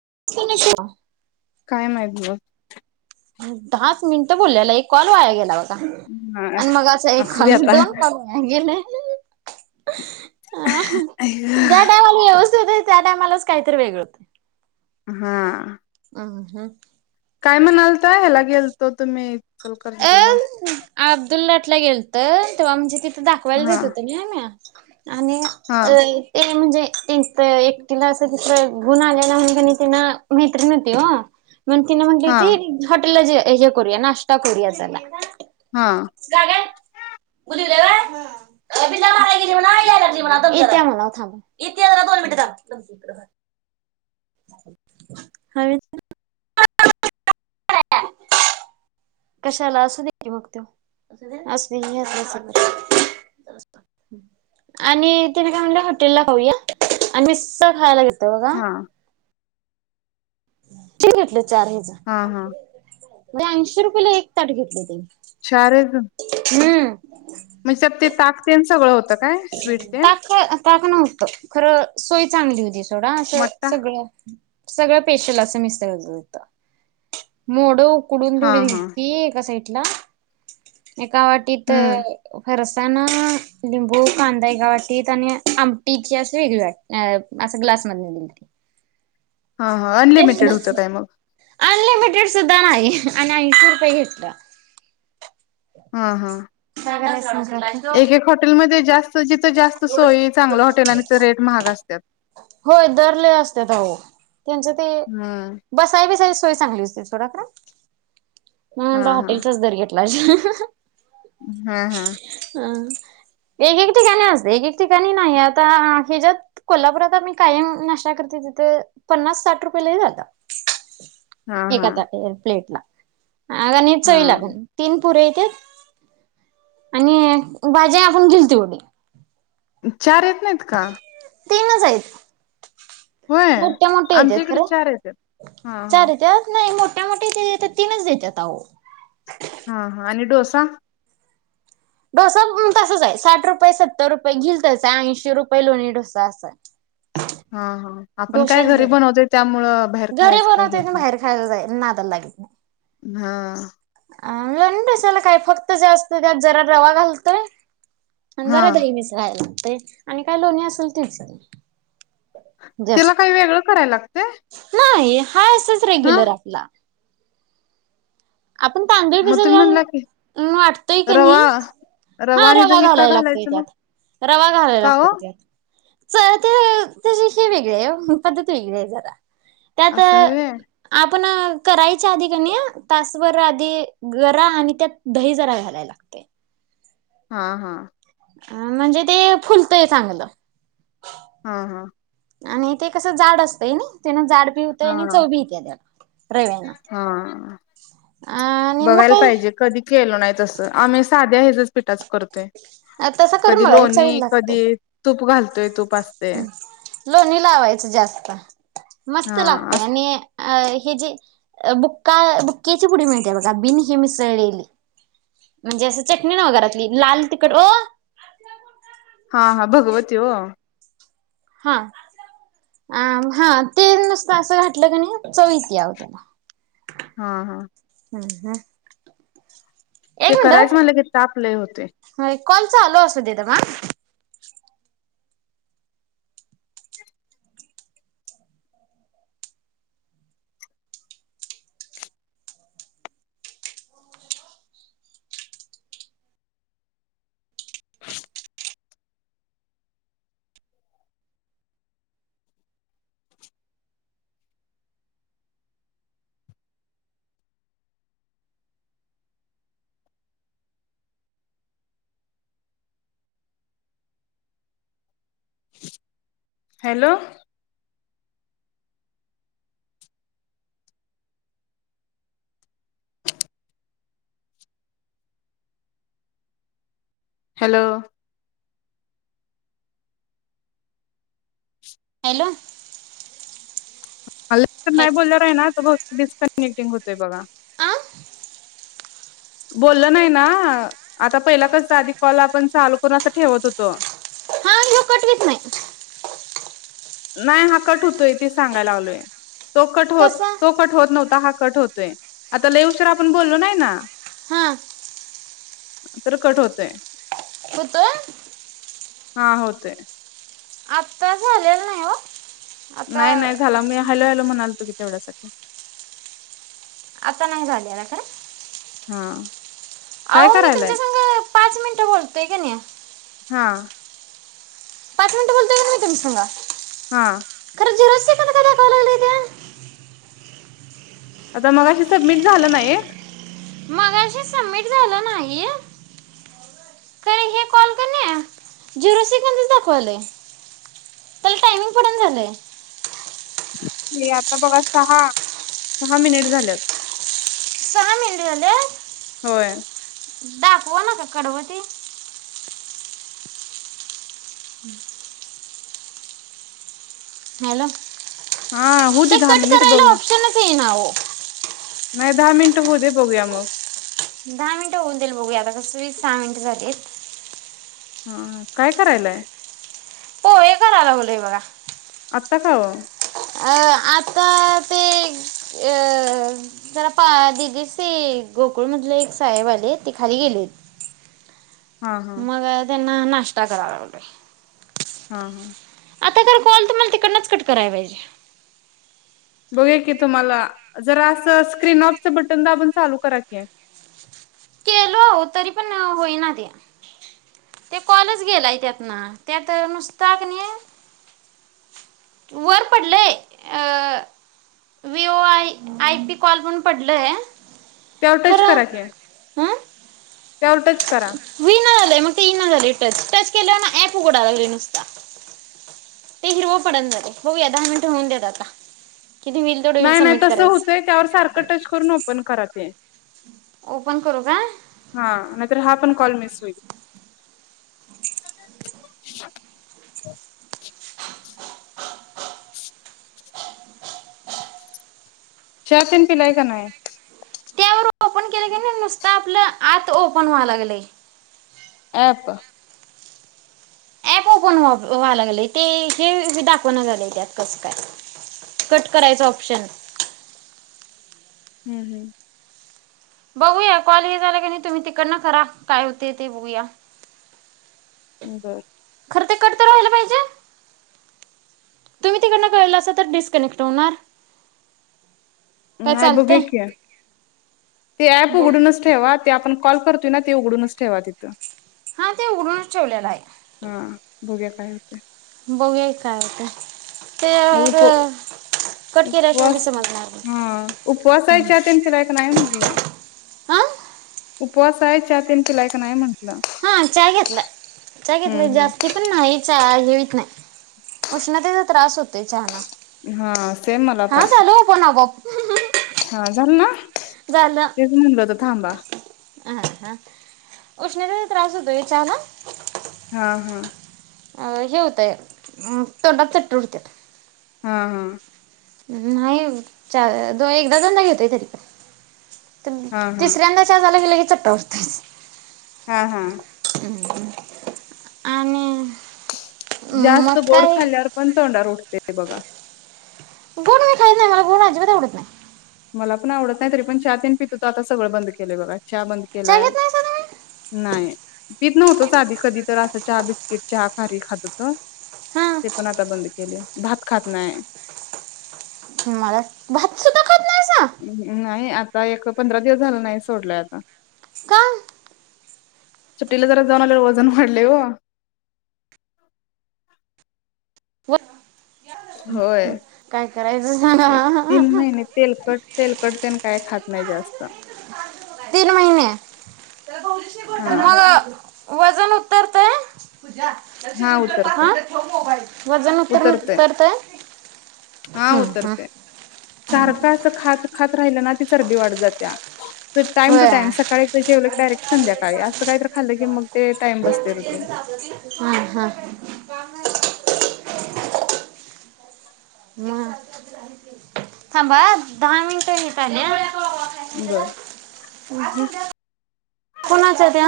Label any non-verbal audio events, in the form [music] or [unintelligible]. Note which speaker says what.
Speaker 1: [unintelligible]
Speaker 2: काय माहित ग [unintelligible]
Speaker 1: दहाच मिनिटं बोलल्याला एक कॉल वाया गेला ब.....
Speaker 2: हा
Speaker 1: आणि मग अस
Speaker 2: असू
Speaker 1: एका
Speaker 2: दे आता
Speaker 1: दोन [unintelligible] गेले [unintelligible] तुझ त्या टायमालाच काहीतरी वेगळ.....
Speaker 2: हा
Speaker 1: अहं.....
Speaker 2: काय म्हणालता ह्याला गेल..... तो तुम्ही? [unintelligible]
Speaker 1: अ
Speaker 2: जिल्हा
Speaker 1: अब्दुल लाटला गेलत तेव्हा म्हणजे ती... त दाखवायला
Speaker 2: हा
Speaker 1: देत होत नाय म्या.... [unintelligible] आणि
Speaker 2: हा
Speaker 1: अ ते म्हणजे इंस्ट एकटीला अस तस घुण आलेला त्यांना मैत्रीण होती हो.... म्ह ति न म्हटली
Speaker 2: हा
Speaker 1: होती हॉटेलला जे...... [unintelligible] करूया नाश [unintelligible] कोरया झाला [unintelligible] [unintelligible]
Speaker 2: हा
Speaker 1: बिल्ला मारायला गेली म्हणाव याय लागली म्हणा इत्या म्हणाव थांब इत्या जरा दोन मिनट थांब.... [unintelligible] ह कशाला असुदेत की म अस आणि तिने काय म्हणलं हॉटेल ला खाऊया आणि मिस्सल खायला घेत [inaudible] त बघा.......
Speaker 2: हा
Speaker 1: ठीक [unintelligible] चार हेचा
Speaker 2: हा हा
Speaker 1: [unintelligible] ब्याऐंशी रुपयाला एक ताट घेतल त्यांनी...
Speaker 2: चार.? [unintelligible] ते ताक तेन सगळं हों
Speaker 1: ताक ताक नव्ह खरं सोय चांगली होती. थोडा असं
Speaker 2: मट्टा
Speaker 1: सगळं सगळं पेशल असं मिस्सळ होत मोडं कुडून
Speaker 2: हा हा
Speaker 1: [unintelligible] ऐका सा ना एका वाटीत
Speaker 2: हम्म
Speaker 1: फार अस चना, लिंबू कांदा एका वाटीत आणि आमटीची असं वेगळी वाट, असं ग्लास मदन दिलीत.
Speaker 2: हां हां अनलिमिटेड होतं काय मग?
Speaker 1: अनलिमिटेड सुद्धा नाही आणि ऐंशी रुपये घेतलं.
Speaker 2: हां हां!
Speaker 1: काय करायचं?
Speaker 2: एक एक हॉटेलमध्ये जास्त जिथं-जिथं जास्त सोय चांगलं हॉटेलांचं रेट महाग असत्यात.
Speaker 1: होय दर लय असत्यात अहो त्यांचं ते
Speaker 2: हम्म!
Speaker 1: बसाय बिसाय सोय चांगली असते सोडा खरं म्हणलं हॉटेलचाच दर घेतलं माझ्या आ
Speaker 2: हां हां!
Speaker 1: एघे ठिकाणी असतंय एक-एक ठिकाणी नाही. आता हेज्यात कोल्हापुरात आम्ही कायम नाष्टा करतोय, तिथं पन्नास-साठ रुपय लई झालं.
Speaker 2: हा
Speaker 1: ती
Speaker 2: हा
Speaker 1: एका ताट प्लेट ला. अगं आणि चवीला
Speaker 2: हा
Speaker 1: पण तीन पुऱ्या येत्यात आणि भाजी आपण घेईल तेवढी.
Speaker 2: चार येत नाहीत का?
Speaker 1: तीनच हायीत
Speaker 2: होय
Speaker 1: मोठ्या-मोठ्या येत्यात
Speaker 2: आमच्या इकडे
Speaker 1: खरं.
Speaker 2: चार येतात. हा
Speaker 1: चार
Speaker 2: हा
Speaker 1: येत्यात नाही मोठ मोठ्या मोठ्या इथं तीनच देत्यात आओ.
Speaker 2: हां हां आणि डोसा?
Speaker 1: डोसा तसच हाय साठ रुपय, सत्तर रुपय घिल तसं हाय. ऐंशी रुपय लोणी डोसा असाय.
Speaker 2: हां हां आपण काय घरी बनवतोय त्यामुळं बाहेर
Speaker 1: घरी
Speaker 2: खायचं काय
Speaker 1: बनवतोय
Speaker 2: हेच
Speaker 1: आणि
Speaker 2: नाही.
Speaker 1: बाहेर खायला [unintelligible]
Speaker 2: हां!
Speaker 1: आ लोणी डोसाला काय? फक्त जास्त त्यात जरा रवा घालतोय. आण
Speaker 2: हा
Speaker 1: जरा दही मिसळायला [unintelligible] आणि काय लोणी असेल तिच
Speaker 2: तिला काय वेगळं करायला लागतंय?
Speaker 1: नाही हा असच रेग्युलर आपला आपण तांदूळ
Speaker 2: मग
Speaker 1: भिजत
Speaker 2: तुम्ही म्हणला की
Speaker 1: घालून वाटतोय क नाही
Speaker 2: रवा
Speaker 1: हा
Speaker 2: आणि
Speaker 1: रवा
Speaker 2: दही का
Speaker 1: घालायला लागतोय
Speaker 2: घालायचं मग
Speaker 1: त्यात रवा घालायला
Speaker 2: का ओ
Speaker 1: लागतोय त्यात जरा ते त्याची ही वेगळी आहे पद्धत वेगळी आहे जरा.
Speaker 2: असं हाय व्हयं
Speaker 1: पण करायच्या आधी कणी तासभर आधी गरा आणि त्यात दही जरा घालायला लागतंय
Speaker 2: हा हा
Speaker 1: अ म्हणजे ते फुलतय चांगलं
Speaker 2: हा हा
Speaker 1: आणि ते कसं जाड असतंय नी? तेण जाड भी होतंय आणि
Speaker 2: हा
Speaker 1: चव भी येत्या त्याला रव्याना
Speaker 2: हा
Speaker 1: अ आणि मग
Speaker 2: बघायला
Speaker 1: काही.
Speaker 2: पाहिजे कधी केलो नाही तसं आम्ही साध्या पिठाच करतोय
Speaker 1: तसं करून
Speaker 2: कधी
Speaker 1: बघा एक चवीला
Speaker 2: लोणी
Speaker 1: लागतय
Speaker 2: कधी तूप घालतोय ते तूप पाजते
Speaker 1: लोणी लावायचं जास्त मस्त
Speaker 2: हा
Speaker 1: लागतय
Speaker 2: अस
Speaker 1: आणि अ हे जे बुक् बुक्याची पुडी मिळते बघा बीन हे मिसळलेली म्हणजे अस चटणी नाव घरातली लाल तिकड
Speaker 2: हा हा भगवती ओ
Speaker 1: हा हा ते नुसतं असं घातलं क नाही चव यती त्याला
Speaker 2: हा हा
Speaker 1: हम् हम एक
Speaker 2: ते करायच म्हंटलं की ताप लय होतेय
Speaker 1: कॉलचा चालु असूदे दमा
Speaker 2: हॅलो हॅलो
Speaker 1: हॅलो
Speaker 2: तर नाही बोलल्याला आहे ना बघ डिस्कनेक्टिंग होतोय बघा
Speaker 1: आं?
Speaker 2: बोलल नाही ना आता पहिला कस आधी कॉल आपण चालू करून असं ठेवत होतो
Speaker 1: लो कटवीत नाही
Speaker 2: नाय हा कट होतोय ते सांगायला लागलोय तो कट होत
Speaker 1: कसा
Speaker 2: तो कट होत नव्हता हा कट होत आता लई उशर आपण बोललो नाही ना
Speaker 1: ह
Speaker 2: तर कट होतय.
Speaker 1: हुतो?
Speaker 2: हा होतय.
Speaker 1: आत्ता झालेल नाही ओ.
Speaker 2: नाही नाही झाला. मी हॅलो हॅलो म्हणालतो की तेवढ्यासाठी, [inaudible]
Speaker 1: आता नाही झाले ना खर!
Speaker 2: हा काय
Speaker 1: आओ मी
Speaker 2: करायलाय?
Speaker 1: तुमच्यासंग पाच मिनिटं बोलतोय की नई?
Speaker 2: हा
Speaker 1: पाच मिनटं बोलतोय की नई मी तुमच्यासंग?
Speaker 2: हा
Speaker 1: [unintelligible]
Speaker 2: आता मगाशी सबमिट झालं ना एक
Speaker 1: मघाशी सबमिट झालं नाही, कारण हे कॉल क नई झिरो सेकंदच दाखवायलय. त्याला टायमिंग पडणा झालय.
Speaker 2: ते आता बघा सहा, सहा मिनिट झाल्यात.
Speaker 1: सहा मिनिट झाले
Speaker 2: होय
Speaker 1: दाखवा न का कडव ती? हम्म हॅलो
Speaker 2: हा होऊ दे
Speaker 1: ते
Speaker 2: दहा
Speaker 1: कट
Speaker 2: मिनिट
Speaker 1: करायला
Speaker 2: बघूया
Speaker 1: ऑप्शनच येईना अहो. [inaudible]
Speaker 2: नाही दहा मिनिट होऊ दे बघूया मग.
Speaker 1: दहा मिनिट होऊन दिल बघूया आता कसं बी सहा मिनिट झालीत.
Speaker 2: हा काय करायलाय.
Speaker 1: पोहे कराय लागलोय बघा.
Speaker 2: आता काव
Speaker 1: अ आता ते अ जरा पा दिदी ते गोकुळ मधले एक साहेब आलेत, ते खाली गेलेत.
Speaker 2: हां हां
Speaker 1: मग त्या नाष्ट्ता कराय लागलोय.
Speaker 2: हा हा
Speaker 1: आता खर कॉल तुम्हाला तिकडनच कट कराय पाहिजे.
Speaker 2: बघूया की तुम्हाला जरा अस स्क्रीन ऑफच बटन दाबून चालू करा की.
Speaker 1: हो तरी पण होईना ते, ते कॉलच गेलाय त्यातन. त्यात नुसता की‌ नई, वर पडलंय अ VO I I P call म्हणून पडलय.
Speaker 2: त्यावर टच करा की.
Speaker 1: हं
Speaker 2: त्यावर टच करा
Speaker 1: होईना झालंय मग ते येईना झालय टच टच केलं अन् ॲप उघडाय लागलोय नुसता ते हिरव पडणा झालय बघुया दहा मिनिट होऊन देत आता किती होईल तेवढं होईल
Speaker 2: नाही नाही
Speaker 1: सबमिट
Speaker 2: तस होतंय
Speaker 1: करायचं
Speaker 2: त्यावर सारखं टच करून ओपन करा ते.
Speaker 1: ओपन करू का
Speaker 2: हा नाही तर हा पण कॉल मिस होईल. [inaudible] छा तेंन पिलाय का नाय?
Speaker 1: त्यावर ओपन केल की नुसत आपलं आत ओपन व्हाय लागलंय.
Speaker 2: ऍप
Speaker 1: ऍप ओपन व्हा व्हाया लागलय ते हे हे दाखव ना झालंय त्यात कस काय कट करायच ऑप्शन
Speaker 2: हम्म हम्म
Speaker 1: बघूया कॉल हे झाला की नाही तुम्ही तिकडन करा काय होतय ते बघूया?
Speaker 2: बर
Speaker 1: खर ते कट तर व्हायला पाहिजे तुम्ही तिकडन कराल असल तर डिस्कनेक्ट होणार काय
Speaker 2: नाही बघुया
Speaker 1: चालतंय
Speaker 2: की ते ऍप
Speaker 1: बघ
Speaker 2: उघडूनच ठेवा ते आपण कॉल करतोय ना ते उघडूनच ठेवा तिथं
Speaker 1: हा ते उघडूनच ठेवल्याला हाय
Speaker 2: हा बघूया काय होतंय?
Speaker 1: बघुया की काय होतंय?
Speaker 2: मग उप
Speaker 1: केल्याशिवाय बी
Speaker 2: उपवास
Speaker 1: समजणार
Speaker 2: हा उपवास हाय
Speaker 1: नाही
Speaker 2: च्या तेन पीलाय का नाय म्हटलं!
Speaker 1: हां
Speaker 2: उपवास हाय च्या तेन पीलाय का नाय म्हणल?
Speaker 1: हा च्या घेतला चाय घेतला
Speaker 2: हम्म हम्म
Speaker 1: जास्ती पण नाही चाय हे व्हईत नाय उष्णतेचा त्रास होतोय चहा नं
Speaker 2: हा सेम मला पण
Speaker 1: पण आपोआप
Speaker 2: हा झालं ना तेच म्हणलं होत थांबा
Speaker 1: अं हा उष्णतेने त्रास होतोय विचारला.
Speaker 2: हा हा
Speaker 1: अं हे होतंय अ तोंडात चट्ट उठत्यात
Speaker 2: हम्म हम्म
Speaker 1: न्हायी चा दो एकदा दोनदा घेतोय तरी पण. तुमि
Speaker 2: हा हा
Speaker 1: तिसऱ्यांदा चहा झाला कि लगेच, चट्ट उठत्यात
Speaker 2: हा हा.
Speaker 1: आणि मग
Speaker 2: जास्त गोड
Speaker 1: काय
Speaker 2: खाल्ल्यावर पण तोंडावर उठ ते ते बघा.
Speaker 1: गोड मी खाईत नाही मला गोड अजिबात आवडत नाही.
Speaker 2: मला पण आवडत नाही तरी पण चहा तेन पित होतो आता सगळं बंद केलंय बघा. च्या बंद
Speaker 1: चाय
Speaker 2: केलाय
Speaker 1: घेत नाही
Speaker 2: नाइ. पीत नव्हतोच आधी कधी तर आसं चहा बिस्किट चहा खारी खात होतो.
Speaker 1: सा
Speaker 2: ते पण आता बंद केले. भात खात नाय
Speaker 1: मला भात सुध्दा!
Speaker 2: हम ह नाही आत ह्या एक पंधरा दिवस झाल नाही सोडलंय आता
Speaker 1: का अ
Speaker 2: सुट्टीला जरा जाऊन आल्यावर वजन वाढलंय ओ.
Speaker 1: [inaudible]
Speaker 2: होय,
Speaker 1: काय करायचं
Speaker 2: एक तीन
Speaker 1: सांगा
Speaker 2: महिने तेलकट तेलकटतेन काय खात नाही जास्त
Speaker 1: तीन महिने,
Speaker 2: हा
Speaker 1: मग वजन उतरतय.
Speaker 2: हा उतरते
Speaker 1: ह वजन उतरन
Speaker 2: उतरते
Speaker 1: उतरतय
Speaker 2: हा
Speaker 1: हम् हम
Speaker 2: उतरते सारखं असं खात खात राहिलं ना की चरबी वाढत जातीया तर टाइम टू
Speaker 1: होय
Speaker 2: टाइम सकाळी एकदा जेवलं की डायरेक्ट संध्याकाळी असं काही तर खाल्लं की मग ते टाइम बसते रुटीन
Speaker 1: हं, हं. ह थांबा हा दहा मिनिटं होत आलिया [inaudible]
Speaker 2: बर
Speaker 1: कुणाचा त्या?